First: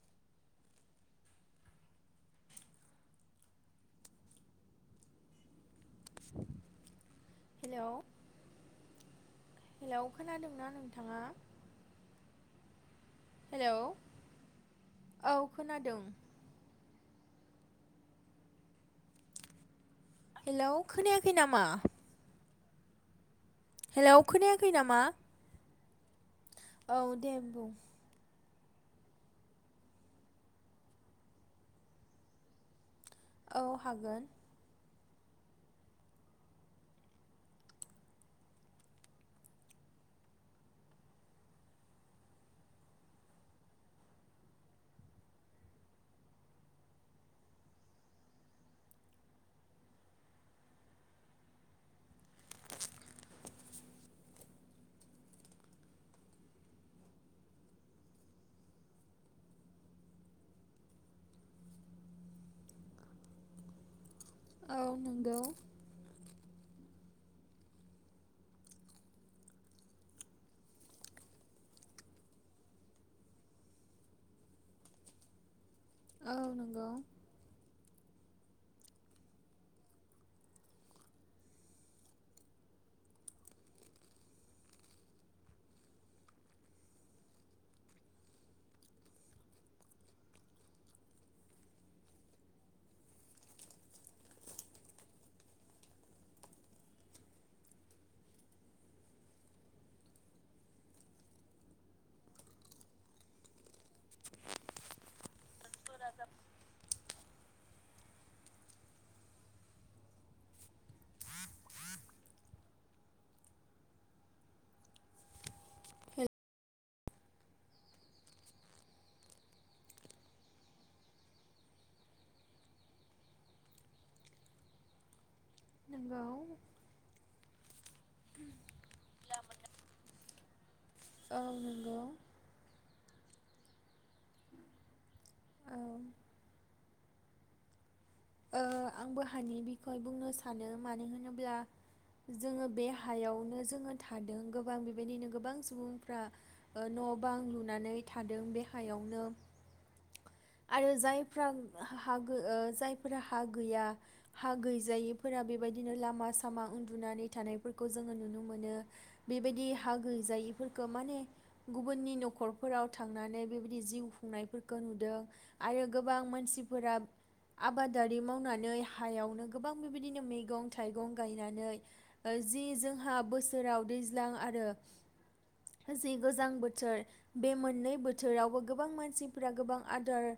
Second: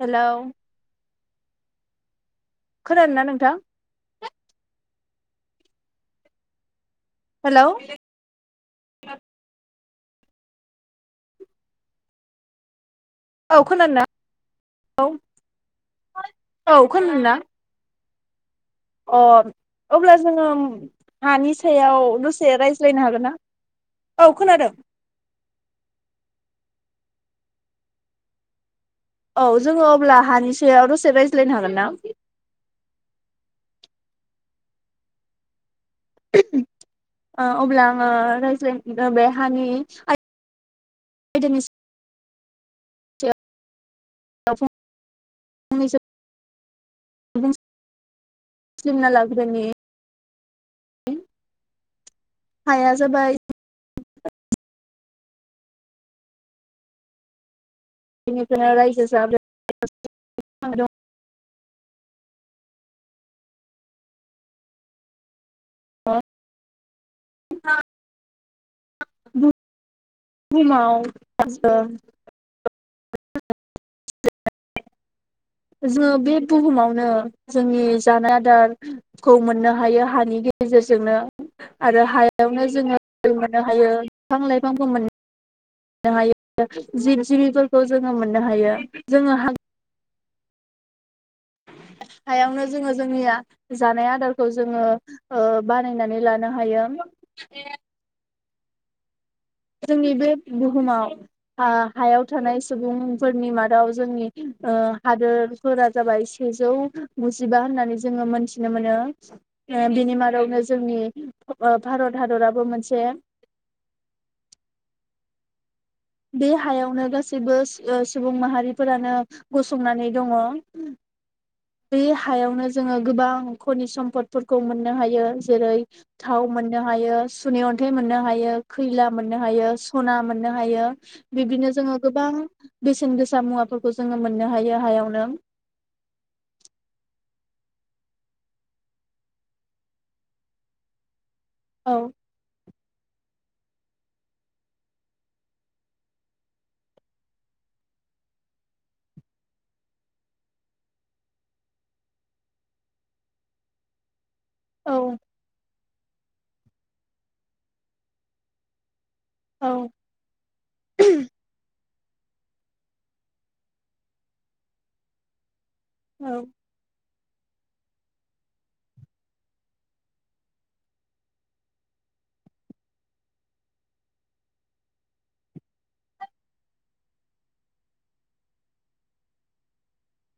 Hello खोनादोंना नोंथां? Hello hello खोनादोंना नोंथाङा? औ हेलौ खोनादों ना औ खोनादों। खोनादोंना? अ अब्ला जोङो अम हेलौ खोनायाखै हानि नामा सायाव द ए रायज्लायनो हागोनना? हेलौ खोनायाखै नामा? औ दे बुं। औ जोङो अब्ला हानि सायाव दसे रायज्लायनो हागोनना? औ हागोन। ओ अब्ला आङो रायज्लायनो बे हानि आयदानि सायाव फंनैसो सिलिमना लाग्रोनि हाया जाबाय बेनिफ्रायनो रायजो जादों औ नंगौ। न बुं बुहुमाव दासो [inaudible] जोङो औ बे बुहुमावनो जोंनि जानाय आदार खौ मोननो हायो हानि गेजेरजोंनो आरो हायावनो जोङो मोननो हायो बिफां लाइफांखौ मोननो नो हायो जिब जिबिफोरखौ जोङो मोननो हायो जोङो हायावनो जोङो जोंनिया जानाय आदारखौ जोङो ओ बानायनानै लानो हायो। जोंनि बे बुहुमाव हा-हायाव थानाय सुबुंफोरनि मादाव जोंनि ओ हादोरफोरा जाबाय सेजौ गुजिबा होननानै जोङो मोनथिनो मोनो ओ बिनि मादावनो जोंनि भारत हादराबो मोनसे बे हायावनो गासैबो ओ सुबुं माहारिफोरानो गसंनानै दङ। बे हायावनो जोङो गोबां खनि सम्पदफोरखौ मोननो हायो। जेरै नंगौ थाव मोननो हायो [unintelligible] अन्थाय मोननो हायो, खैला मोननो हायो, स'ना मोन मोननो हायो औ बिदिनो जोङो नंगौ गोबां बेसे बेसेन गोसा मुवाफोरखौ जोङो मोननो हायो हायावनो। औ ओ आंबो हानि बिखय बुंनो सानो मानो होनोब्ला औ [unintelligible] जोङो बे हा हायावनो जोङो थादों गोबां बेबायदिनो गोबां सुबुंफ्रा ओ न बां लुनानै थादों बे हायावनो आरो जायफ्रा हा गो ओ जाय ओ फोरहा हा गैया, हा औ गैजायिफोरा बेबायदि बिदिनो लामा-सामा उन्दुनानै थानायफोरखौ जोङो नुनो मोनो। बेबायदि औ हा गैजायैफोरखौ माने गुबुननि न'खरफोराव थांनानै बेबायदि जिउ खुंनायफोरखौ नुदों। आरो गोबां औ मानसिफोरा आबादारि मावनानै हायावनो गोबां बेबायदिनो मैगं- थाइगं गायनानै जि जोंहा बोसोराव दैज्लां आरो जि गोजां बोथोर बे मोननै बोथोरावबो गोबां मानसिफ्रा गोबां आदार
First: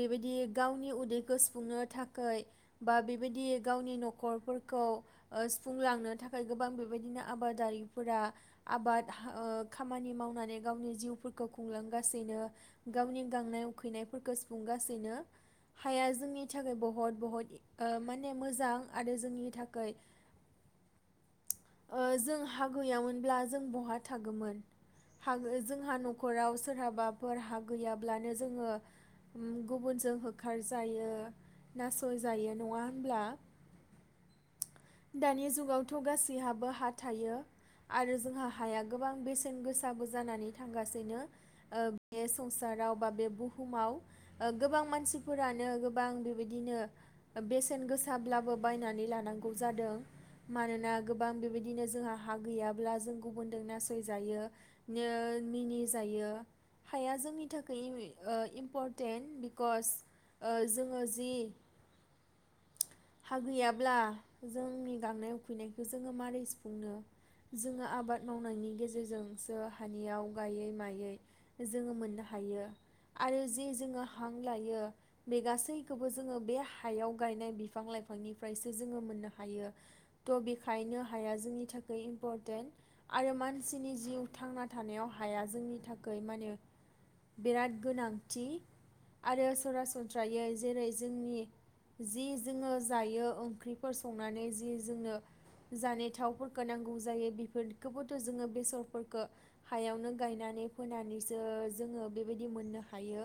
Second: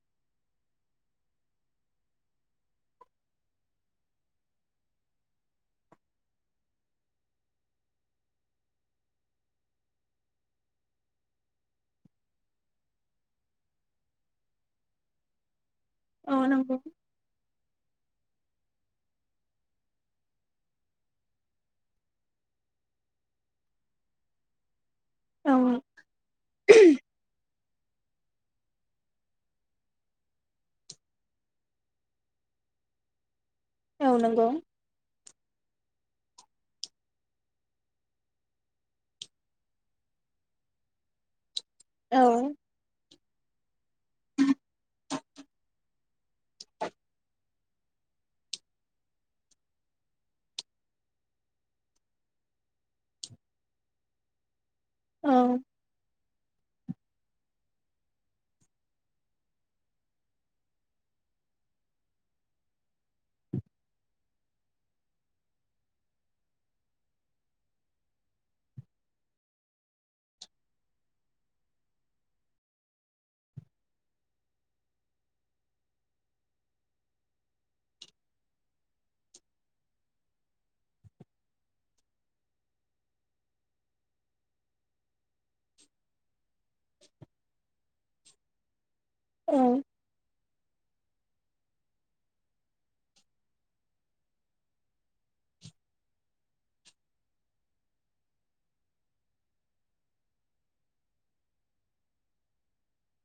बेबायदि गावनि उदैखौ सुफुंनो थाखाय बा बेबायदि गावनि नखरफोरखौ सुफुंलांनो थाखाय गोबां बेबायदिनो आबादारिफोरा आबाद ओ खामानि मावनानै गावनि जिउफोरखौ खुंलांगासिनो गावनि गांनाय उखैनायफोरखौ सुफुंगासिनो। हाया जोंनि औ नि थाखाय नंगौ बहुत बहत ओ माने मोजां आरो जोंनि थाखै ओ जों हा गैयामोनब्ला जों बहा थागौमोन? हागै औ जोंहा नखराव सोरहाबाफोर हा गैयाब्लानो जोङो गुबुनजों होखारजायो। नासय जायो नङा होनब्ला? औ नंगौ दानि जुगाव गासैहाबो हा थायो आरो जोंहा हाया गोबां बेसेन गोसाबो जानानै थांगासिनो। ओ औ बे संसाराव बा बे बुहुमाव गोबां मानसिफोरा [unintelligible] बेसे बेसेन गोसाब्लाबो बायनानै लानांगौ जादों मानोना गोबां बेबायदिनो जोंहा हा गैयाब्ला जों गुबुनजों नासयजायो। नो औ मिनि जायो। हाया जोंनि थाखाय ओ इम्परटेन्ट बिकस ओ जों ओ जि हा गैयाब्ला जोंनि गांनाय उखैनायखौ जोङो माबोरै सुफुंनो जोङो आबाद मावनायनि गेजेरजोंसो हानियाव गायै-मायै जोङो मोननो हायो आरो जे जोङो हां लायो बे गासैखौबो जोङो बे हायाव गायनाय बि बिफां लाइफांनिफ्रायसो जोङो मोननो हायो त बेखायनो हाया जोंनि थाखाय इम्परटेन्ट आरो मानसिनि जिउ थांना थानायाव हाया जोंनि थाखाय माने बिराद गोनांथि। आरो औ सरासनस्रायै जेरै जोंनि जि जोङो जायो ओंख्रिफोर संनानै जि जोंनो जानाय थावफोरखौ नांगौ जायो बेफोरखौबोथ जोङो बेसरफोरखौ हायावनो गायनानै फोनानैसो जोङो बेबायदि मोननो हायो।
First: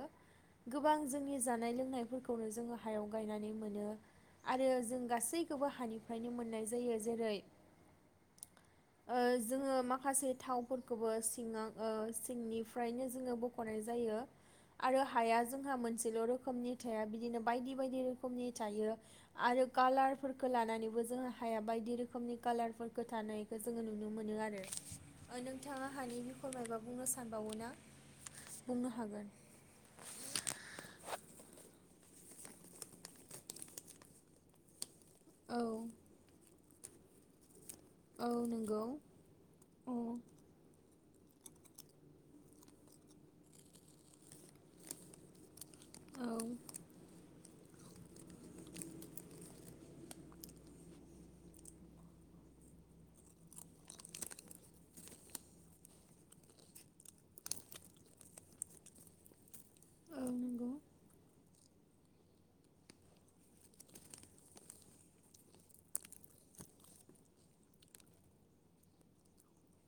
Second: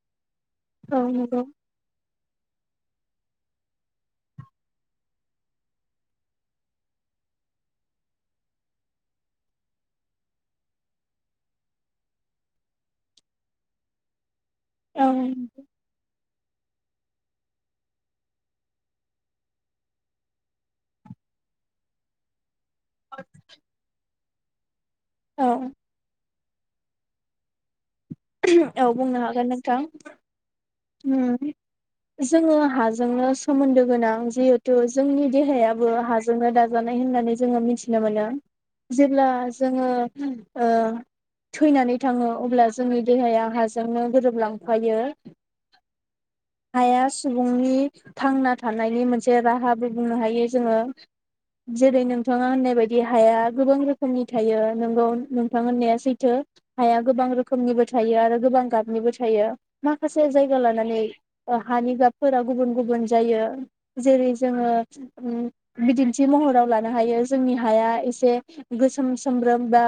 औ गोबां जोंनि नंगौ जानाय लोंनायफोरखौ खौनो जोङो हायाव गायनानै मोनो। आरो जों गासैखौबो हानिफ्रायनो मोननाय जायो जेरै ओ जोङो माखासे थावफोरखौबो सिङाव ओ सिंनिफ्रायनो जोङो बख'नाय जायो। आरो औ हाया जोंहा मोनसेल' रोखोमनि फिथाइया बिदिनो बायदि बायदि रोखोमनि थायो। आरो कालारफोरखो लानानैबो जोङो हाया बायदि रोखोमनि कालार [unintelligible] थानायखौ जोङो नुनो मोनो आरो। ओ औ नोंथाङा हानि फोर मायबा बुंनो सानबावो ना? औ बुंनो हागोन नोंथां ओ जोङो हाजोंनो सोमोन्दो गोनां जिहेथु जोंनि औ देहायाबो हाजोंनो दाजानाय। दाजानाय होननानै जोङो मिथि थिनो मोनो औ नंगौ जेब्ला जोङो अ औ ओ थैनानै थाङो अब्ला जोंनि देहाया हाजोंनो गोरोबलांफायो। औ हाया सबुं सुबुंनि थांना थानायनि मोनसे राहाबो बुंनो हायो जोङो जेरै नोंथाङा होननाय बायदि हाया गोबां रोखोमनि थायो नोंगौ नोंथां होननाया सैथो हाया गोबां रोख खोमनिबो थायो आरो गोबां गाबनिबो थायो। माखासे जायगा नंगौ लानानै हानि गाबफोरा गुबुन गुबुन जायो जेरै जोङो बिदिन्थि महराव लानो हायो जोंनि हाया एसे गोसोम सोमब्रोम बा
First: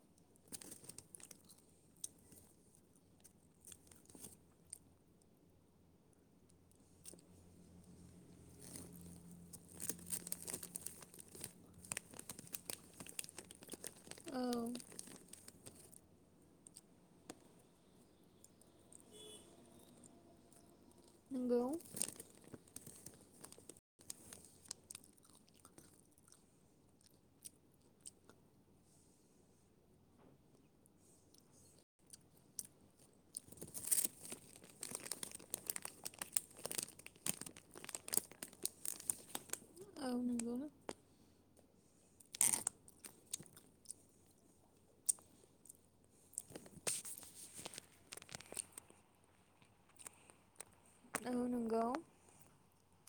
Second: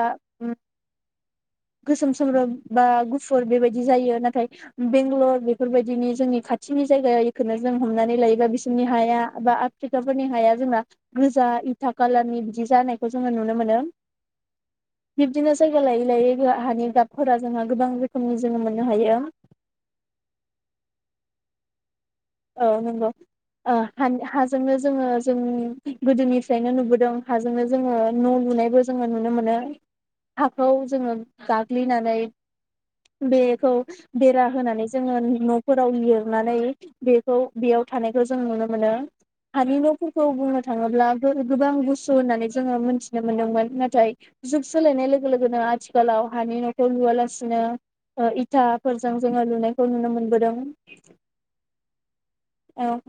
गोसोम सोम सोमब्रोम बा गुफुर बेबायदि जायो नाथाय बेंगालर बेफोरबायदिनि जोंनि खाथिनि जायगा बेखौनो जों हमनानै लायोबा बिसोरनि हाया बा आफ्रिकाफोरनि हाया जोंना गोजा इथा खाालारनि बिदि जानायखौ जोङो नुनो मोनो। औ बिब्दिनो जायगा लायै लायै हानि गाब फोरा जोंहा गोबां रोखोमनि जोङो मोननो हायो। नोंगौ। औ नोंगौ ओ हाजोंनो जोङो जों गोदोनिफ्रायनो नुबोदों हाजोंनो जोङो न' लुनायबो जोङो नुनो मोनो हाखौ जोङो गाग्लिनानै बेखौ बेरा होनानै जोङो न'फोराव लिरनानै बेखौ बेयाव थानायखौ जों नुनो मोनो। हानि औ न'फोरखौ नंगौ बुंनो थाङोब्ला गोबां बुस्तु होननानै जोङो मोनथिनो मोनदोंमोन नाथाय जुग सोलायनाय लोगो लोगोनो आथिखालाव हानि न'खौ लुवालासिनो इथाफोरजों जोङो लुनायखौ नुनो मोनबोदों। औ नंगौ। औ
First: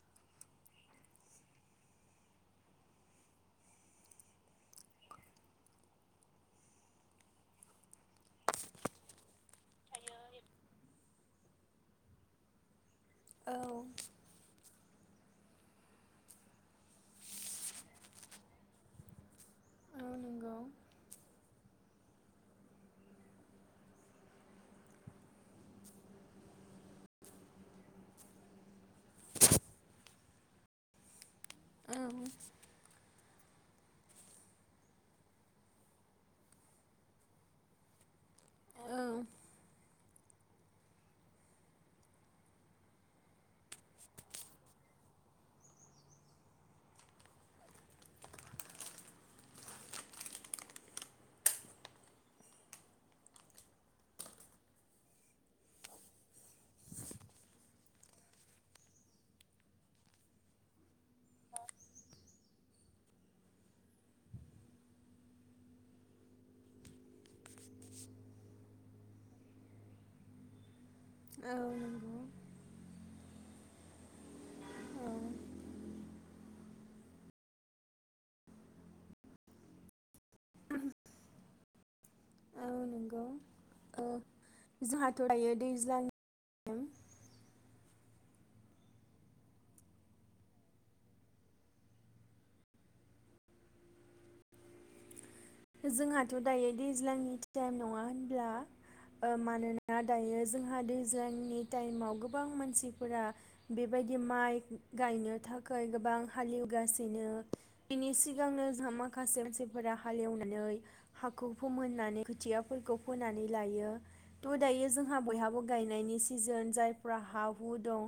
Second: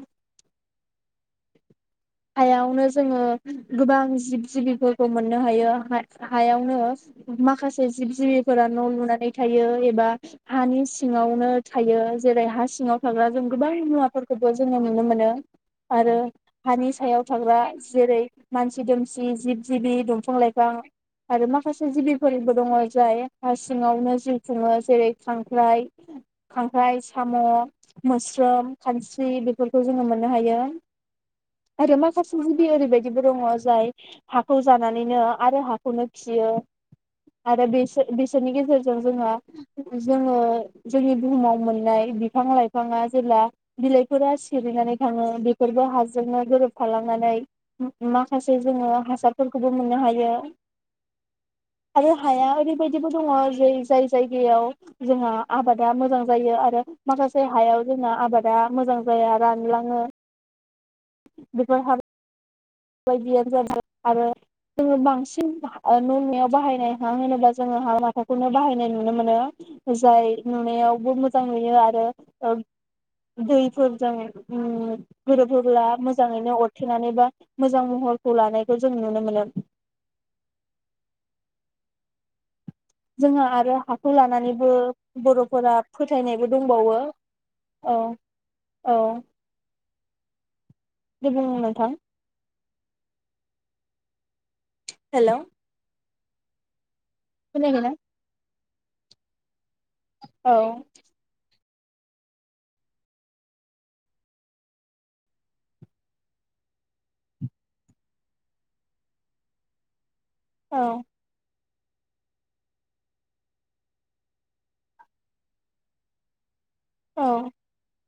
हायावनो जोङो गोबां जिब जिबिफोरखौ मोननो हायो हायावनो माखासे जिब जिबिफोरा न' लुनानै थायो एबा हानि सिङावनो थायो जेरै हा सिङाव जों औ गोबां मुवाफोरखौबो जोङो नुनो मोनो आरो हानि सायाव थाग्रा जेरै मानसि दोमसि जिब जिबि दंफां नंगौ लाइफां आरो माखासे जिबिफोरबो दङ जाय हा सिङावनो जिउ खुङो जेरै खांख्राइ खांख्राइ साम' मोस्रोम खानस्रि बेफोरखौ जोङो मोननो हायो। औ आरो माखासे गुदि ओरैबायदि दङ जाय हाखौ जानानैनो आरो हाखौनो खियो आरो बेसोर बिसोरनि गेजेरजों जोङो। जोङो जोंनि बुहुमाव मोननाय बिफां लाइफाङा जेब्ला बिलाइफोरा सिरिनानै थाङो बेफोरबो हाजो जोंनो गोरोबफालांनानै माखासे जोङो हासारफोरखौबो मोननो हायो आरो हाया ओरैबायदिबो दङ ज जाय जायगायाव जोंहा आबादा मोजां जायो आरो माखासे हायाव जोंना आबादा मोजां जाया रानलाङो। बेफोर हा बे बायदियानो ज आरो जोङो बांसिन न'नायाव बाहायनाय हां होनोब्ला जोङो हां माथाखौनो बाहायनाय नुनो मोनो जाय नुनायाव बुद मोजां औ नुयो आरो नंगौ ओ दैफोरजों उ औ गोरोबहोब्ला मोजाङैनो अरथेनानै बा मोजां महरखौ लानायखौ जों नुनो मोनो। औ नंगौ जोंहा आरो ओ हाखौ लानानैबो जोंहाथ' दायो बर'फोरा दैज्लां फोथायनाय दंबावो औ औ दे बुं नोंथां। हेलौ। जोंहाथ' दायोदि दैज्लांनि टाइम खोनायाखैना नङा होनब्ला ओ मानो ना दायो औ जोंहा दैज्लांनि टाइमाव गोबां मानसिफोरा बेबायदि माइ गायनो थाखाय गोबां हालेवगासिनो बिनि सिगांनो जों माखासे मानसिफोरा हालेव नै औ हाखु फुम होननानै खोथियाफोरखौ फोनानै लायो थ' दायो जोंहा बयहाबो गायनायनि सिजोन जायफ्रा औ हा हु दं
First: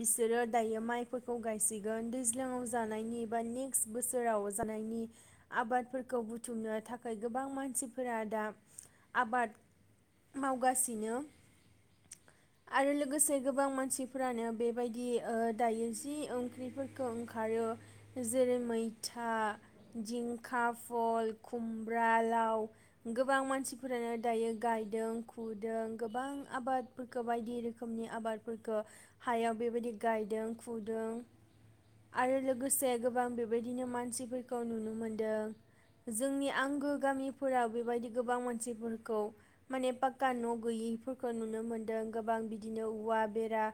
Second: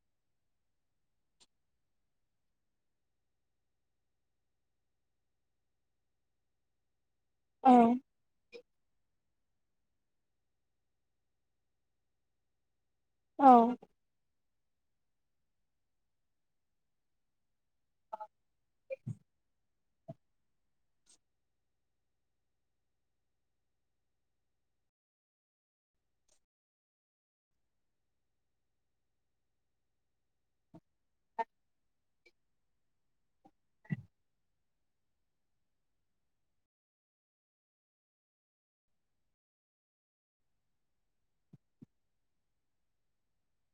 बिसोरो दायो माइफोरखौ गायसिगोन दैज्लाङाव जानायनि बा नेक्स्ट बोसोराव जानायनि आबादफोरखौ बु थुमनो थाख खोयै गोबां औ मानसिफोरा दा आबाद मावगासिनो आरो लोगोसे औ गोबां मानसिफ्रानोब बेबायदि ओ दायो जि ओंख्रिफोरखौ ओंखारो जेरै मैथा दिंखा फल खुमब्रा लाव गोबां मानसिफोरानो दायो गायदों खुदों गोबां आबादफोरखौ बायदि रोखोमनि आबादफोरखौ हायाव बेबायदि गायदों खुदों आरो लोगोसे गोबां बेबायदिनो मानसिफोरखौ नुनो मोनदों। जोंनि आंगो गामिफोराव बेबायदि गोबां मानसिफोरखौ माने पाक्का न'गैयिफोरखौ नुनो मोनदों गोबां बिदिनो औवा बेरा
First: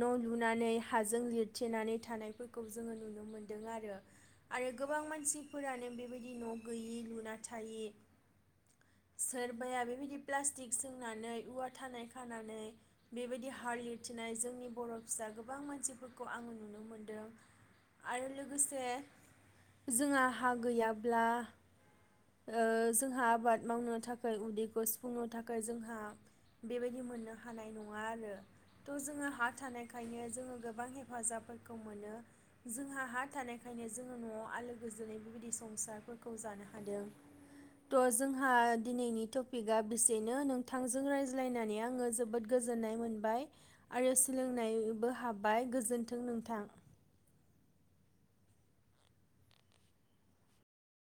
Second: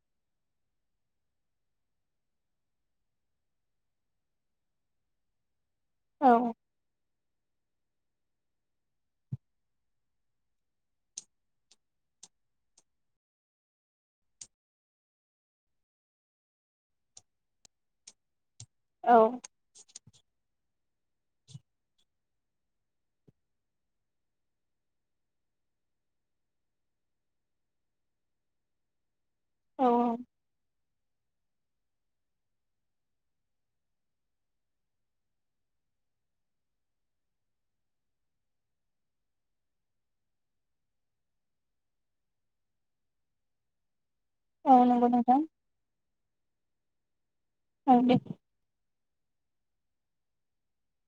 न'लुनानै हाजों लिरथेनानै थानायफोरखौ जोङो नुनो मोनदों आरो आरो गोबां मानसि फोरानो बेबायदि औ न' बिलुनाथायि सोरबाया बेबायदि पक सोंनानै औवा थानाय खानानै बेबायदि हार एरथिनाय जोंनि बर' फिसा गोबां मानसिफोरखौ आङो नुनो मोनदों आरो लो लोगोसे औ जोंहा हा गैयाब ब्ला ओ जोंहा आबाद मावनो थाखाय उदैखौ सुफुंनो थाखाय जोंहा बेबायदि मोननो हानाय नङा आरो थ' जोंया हा औ थानायखायनो जोङो गोबां हेफाजाब खौ मोनो जोंहा हा थानायखायनो जोङो न'आव आलो गोजोनै बेबायदि संसारफो खौ जानो हादों त' जोंहा दिनैनि टपिकआ बेसेनो नोंथांजों रायज्लायनानै आङो जोबोद गोजोननाय मोनबाय आरो औ नंगौ लोंनायबो नोंथां हाबाय गोजोन्थों नोंथां। औ दे।